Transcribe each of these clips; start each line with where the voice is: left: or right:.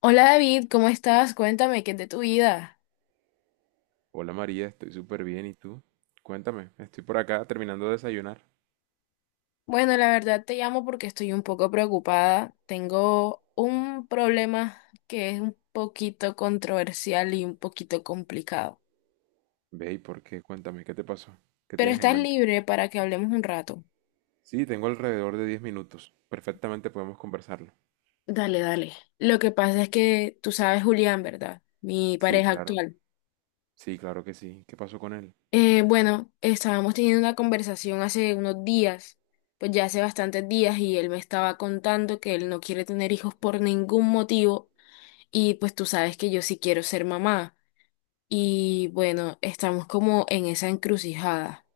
left: Hola David, ¿cómo estás? Cuéntame, ¿qué es de tu vida?
right: Hola María, estoy súper bien. ¿Y tú? Cuéntame, estoy por acá terminando de desayunar.
left: Bueno, la verdad te llamo porque estoy un poco preocupada. Tengo un problema que es un poquito controversial y un poquito complicado.
right: Ve, ¿y por qué? Cuéntame, ¿qué te pasó? ¿Qué
left: Pero
right: tienes en
left: estás
right: mente?
left: libre para que hablemos un rato.
right: Sí, tengo alrededor de 10 minutos. Perfectamente podemos conversarlo.
left: Dale, dale. Lo que pasa es que tú sabes Julián, ¿verdad? Mi
right: Sí,
left: pareja
right: claro.
left: actual.
right: Sí, claro que sí. ¿Qué pasó con él?
left: Bueno, estábamos teniendo una conversación hace unos días, pues ya hace bastantes días, y él me estaba contando que él no quiere tener hijos por ningún motivo. Y pues tú sabes que yo sí quiero ser mamá. Y bueno, estamos como en esa encrucijada.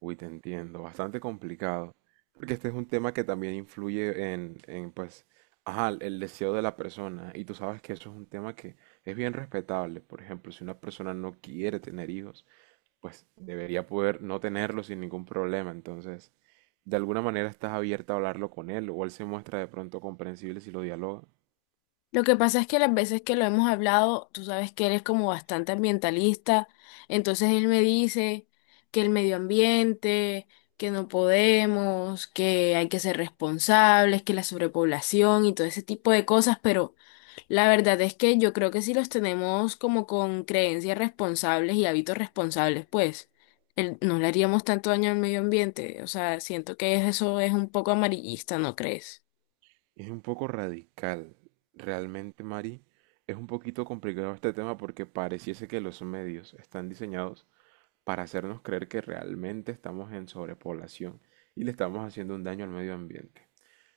right: Uy, te entiendo. Bastante complicado. Porque este es un tema que también influye en, pues, ajá, el deseo de la persona. Y tú sabes que eso es un tema que es bien respetable. Por ejemplo, si una persona no quiere tener hijos, pues debería poder no tenerlo sin ningún problema. Entonces, de alguna manera estás abierta a hablarlo con él o él se muestra de pronto comprensible si lo dialoga.
left: Lo que pasa es que las veces que lo hemos hablado, tú sabes que él es como bastante ambientalista. Entonces él me dice que el medio ambiente, que no podemos, que hay que ser responsables, que la sobrepoblación y todo ese tipo de cosas, pero La verdad es que yo creo que si los tenemos como con creencias responsables y hábitos responsables, pues no le haríamos tanto daño al medio ambiente. O sea, siento que eso es un poco amarillista, ¿no crees?
right: Es un poco radical. Realmente, Mari, es un poquito complicado este tema porque pareciese que los medios están diseñados para hacernos creer que realmente estamos en sobrepoblación y le estamos haciendo un daño al medio ambiente.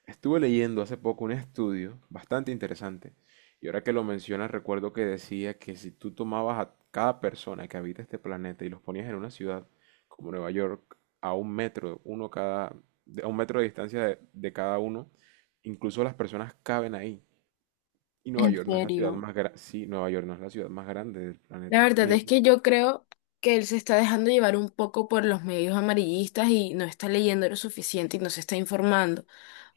right: Estuve leyendo hace poco un estudio bastante interesante y ahora que lo mencionas recuerdo que decía que si tú tomabas a cada persona que habita este planeta y los ponías en una ciudad como Nueva York a un metro, uno cada, a un metro de distancia de cada uno, incluso las personas caben ahí. Y Nueva
left: En
right: York no es la ciudad
left: serio.
right: más grande, sí, Nueva York no es la ciudad más grande del
left: La
right: planeta.
left: verdad
right: Ni
left: es que yo creo que él se está dejando llevar un poco por los medios amarillistas y no está leyendo lo suficiente y no se está informando.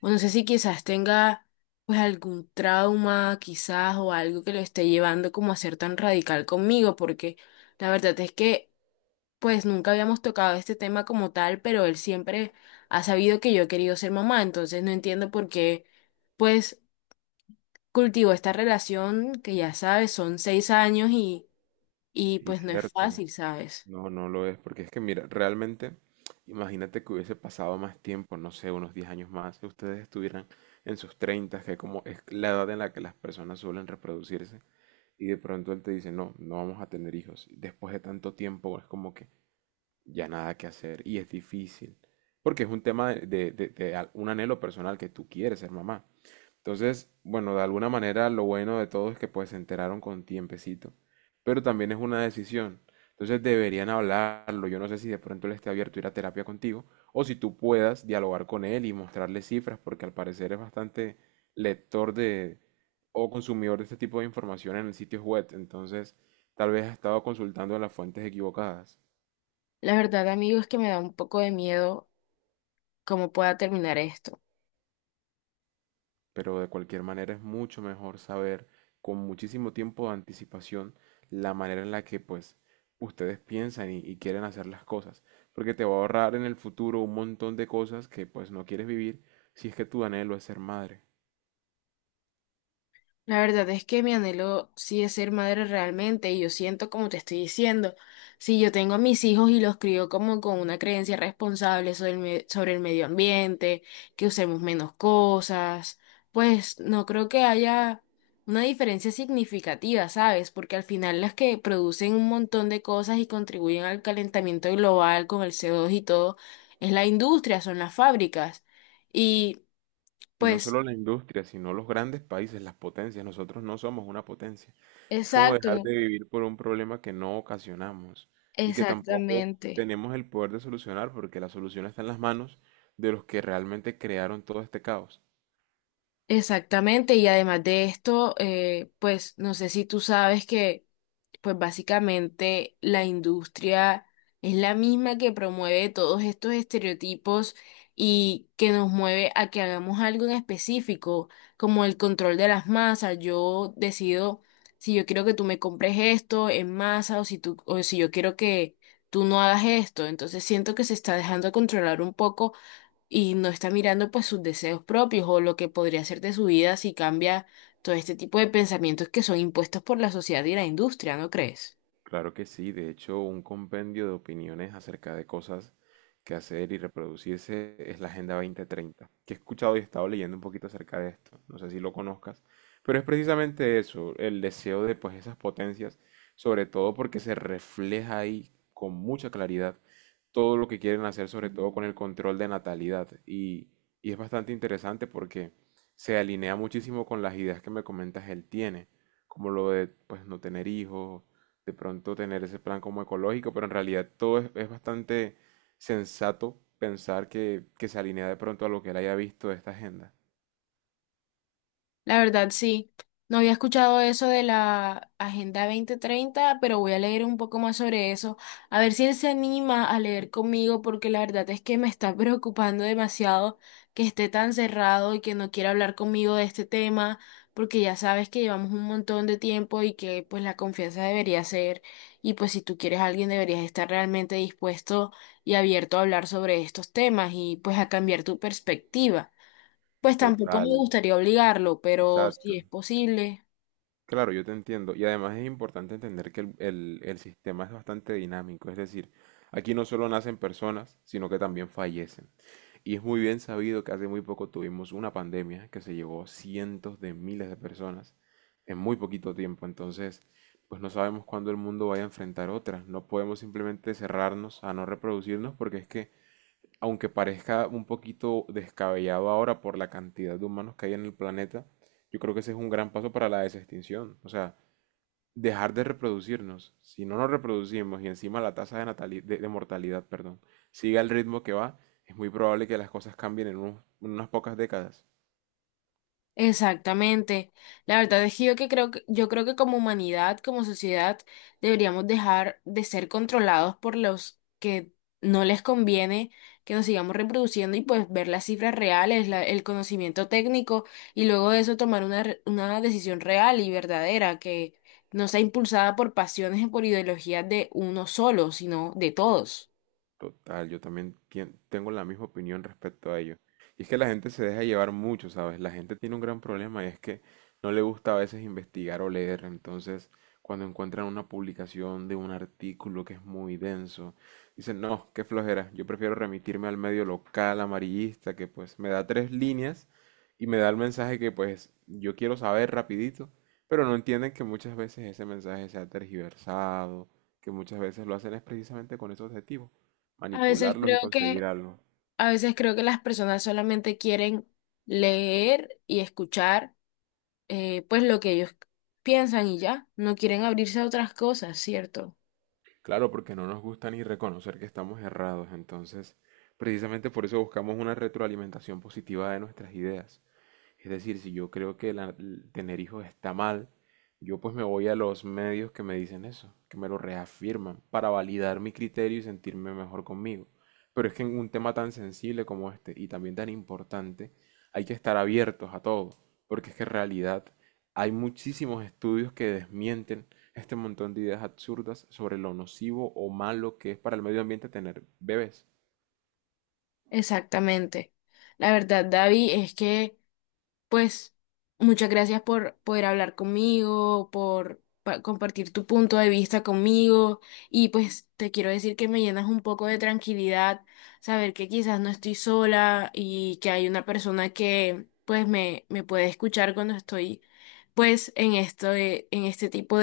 left: O no sé si quizás tenga pues algún trauma, quizás, o algo que lo esté llevando como a ser tan radical conmigo, porque la verdad es que pues nunca habíamos tocado este tema como tal, pero él siempre ha sabido que yo he querido ser mamá, entonces no entiendo por qué pues cultivo esta relación que ya sabes, son 6 años y
right: y
left: pues no es
right: cierto,
left: fácil, ¿sabes?
right: no, no lo es, porque es que mira, realmente, imagínate que hubiese pasado más tiempo, no sé, unos 10 años más, que ustedes estuvieran en sus 30, que como es la edad en la que las personas suelen reproducirse, y de pronto él te dice, no, no vamos a tener hijos. Y después de tanto tiempo es como que ya nada que hacer, y es difícil, porque es un tema de un anhelo personal que tú quieres ser mamá, entonces, bueno, de alguna manera lo bueno de todo es que pues se enteraron con tiempecito, pero también es una decisión. Entonces deberían hablarlo. Yo no sé si de pronto él esté abierto a ir a terapia contigo o si tú puedas dialogar con él y mostrarle cifras, porque al parecer es bastante lector de o consumidor de este tipo de información en sitios web. Entonces, tal vez ha estado consultando las fuentes equivocadas.
left: La verdad, amigo, es que me da un poco de miedo cómo pueda terminar esto.
right: Pero de cualquier manera es mucho mejor saber con muchísimo tiempo de anticipación la manera en la que pues ustedes piensan y quieren hacer las cosas, porque te va a ahorrar en el futuro un montón de cosas que pues no quieres vivir si es que tu anhelo es ser madre.
left: La verdad es que mi anhelo sí es ser madre realmente y yo siento como te estoy diciendo, si yo tengo a mis hijos y los crío como con una creencia responsable sobre el medio ambiente, que usemos menos cosas, pues no creo que haya una diferencia significativa, ¿sabes? Porque al final las que producen un montón de cosas y contribuyen al calentamiento global con el co dos y todo, es la industria, son las fábricas. Y
right: Y no
left: pues,
right: solo la industria, sino los grandes países, las potencias. Nosotros no somos una potencia. Es como dejar
left: exacto,
right: de vivir por un problema que no ocasionamos y que tampoco
left: exactamente.
right: tenemos el poder de solucionar porque la solución está en las manos de los que realmente crearon todo este caos.
left: Exactamente, y además de esto, pues no sé si tú sabes que, pues básicamente la industria es la misma que promueve todos estos estereotipos y que nos mueve a que hagamos algo en específico, como el control de las masas. Yo decido si yo quiero que tú me compres esto en masa o si tú, o si yo quiero que tú no hagas esto. Entonces siento que se está dejando controlar un poco y no está mirando pues sus deseos propios o lo que podría ser de su vida si cambia todo este tipo de pensamientos que son impuestos por la sociedad y la industria, ¿no crees?
right: Claro que sí, de hecho, un compendio de opiniones acerca de cosas que hacer y reproducirse es la Agenda 2030, que he escuchado y he estado leyendo un poquito acerca de esto, no sé si lo conozcas, pero es precisamente eso, el deseo de pues esas potencias, sobre todo porque se refleja ahí con mucha claridad todo lo que quieren hacer, sobre todo con el control de natalidad, y es bastante interesante porque se alinea muchísimo con las ideas que me comentas él tiene, como lo de pues no tener hijos, de pronto tener ese plan como ecológico, pero en realidad todo es bastante sensato pensar que se alinea de pronto a lo que él haya visto de esta agenda.
left: La verdad, sí. No había escuchado eso de la Agenda 2030, pero voy a leer un poco más sobre eso. A ver si él se anima a leer conmigo, porque la verdad es que me está preocupando demasiado que esté tan cerrado y que no quiera hablar conmigo de este tema, porque ya sabes que llevamos un montón de tiempo y que pues la confianza debería ser, y pues si tú quieres a alguien deberías estar realmente dispuesto y abierto a hablar sobre estos temas y pues a cambiar tu perspectiva. Pues tampoco me
right: Total,
left: gustaría obligarlo, pero si
right: exacto.
left: es posible.
right: Claro, yo te entiendo. Y además es importante entender que el sistema es bastante dinámico. Es decir, aquí no solo nacen personas, sino que también fallecen. Y es muy bien sabido que hace muy poco tuvimos una pandemia que se llevó a cientos de miles de personas en muy poquito tiempo. Entonces, pues no sabemos cuándo el mundo vaya a enfrentar otra. No podemos simplemente cerrarnos a no reproducirnos porque es que, aunque parezca un poquito descabellado ahora por la cantidad de humanos que hay en el planeta, yo creo que ese es un gran paso para la desextinción. O sea, dejar de reproducirnos. Si no nos reproducimos y encima la tasa de mortalidad, perdón, sigue al ritmo que va, es muy probable que las cosas cambien en unas pocas décadas.
left: Exactamente. La verdad es que yo creo que como humanidad, como sociedad, deberíamos dejar de ser controlados por los que no les conviene que nos sigamos reproduciendo y pues ver las cifras reales, el conocimiento técnico y luego de eso tomar una decisión real y verdadera que no sea impulsada por pasiones y por ideologías de uno solo, sino de todos.
right: Total, yo también tengo la misma opinión respecto a ello. Y es que la gente se deja llevar mucho, ¿sabes? La gente tiene un gran problema y es que no le gusta a veces investigar o leer. Entonces, cuando encuentran una publicación de un artículo que es muy denso, dicen, no, qué flojera, yo prefiero remitirme al medio local amarillista que pues me da tres líneas y me da el mensaje que pues yo quiero saber rapidito, pero no entienden que muchas veces ese mensaje se ha tergiversado, que muchas veces lo hacen es precisamente con ese objetivo
left: A veces
right: manipularlos y
left: creo
right: conseguir
left: que
right: algo.
left: A veces creo que las personas solamente quieren leer y escuchar pues lo que ellos piensan y ya, no quieren abrirse a otras cosas, ¿cierto?
right: Claro, porque no nos gusta ni reconocer que estamos errados, entonces precisamente por eso buscamos una retroalimentación positiva de nuestras ideas. Es decir, si yo creo que el tener hijos está mal, yo pues me voy a los medios que me dicen eso, que me lo reafirman, para validar mi criterio y sentirme mejor conmigo. Pero es que en un tema tan sensible como este y también tan importante, hay que estar abiertos a todo, porque es que en realidad hay muchísimos estudios que desmienten este montón de ideas absurdas sobre lo nocivo o malo que es para el medio ambiente tener bebés.
left: Exactamente. La verdad, David, es que pues muchas gracias por poder hablar conmigo, por compartir tu punto de vista conmigo y pues te quiero decir que me llenas un poco de tranquilidad saber que quizás no estoy sola y que hay una persona que pues me puede escuchar cuando estoy pues en esto, en este tipo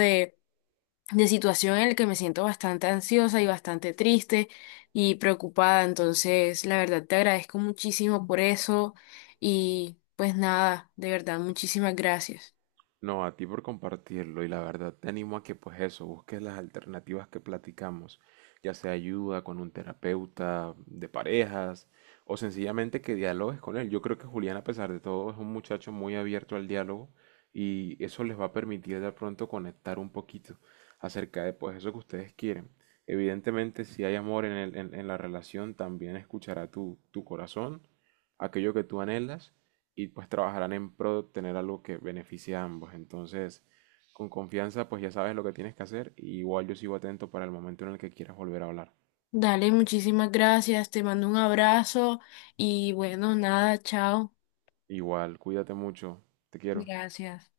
left: de situación en la que me siento bastante ansiosa y bastante triste y preocupada. Entonces, la verdad, te agradezco muchísimo por eso y pues nada, de verdad, muchísimas gracias.
right: No, a ti por compartirlo y la verdad te animo a que pues eso, busques las alternativas que platicamos, ya sea ayuda con un terapeuta de parejas o sencillamente que dialogues con él. Yo creo que Julián a pesar de todo es un muchacho muy abierto al diálogo y eso les va a permitir de pronto conectar un poquito acerca de pues eso que ustedes quieren. Evidentemente si hay amor en en la relación también escuchará tu corazón, aquello que tú anhelas y pues trabajarán en pro de obtener algo que beneficie a ambos. Entonces, con confianza, pues ya sabes lo que tienes que hacer. Y igual yo sigo atento para el momento en el que quieras volver a hablar.
left: Dale, muchísimas gracias, te mando un abrazo y bueno, nada, chao.
right: Igual, cuídate mucho. Te quiero.
left: Gracias.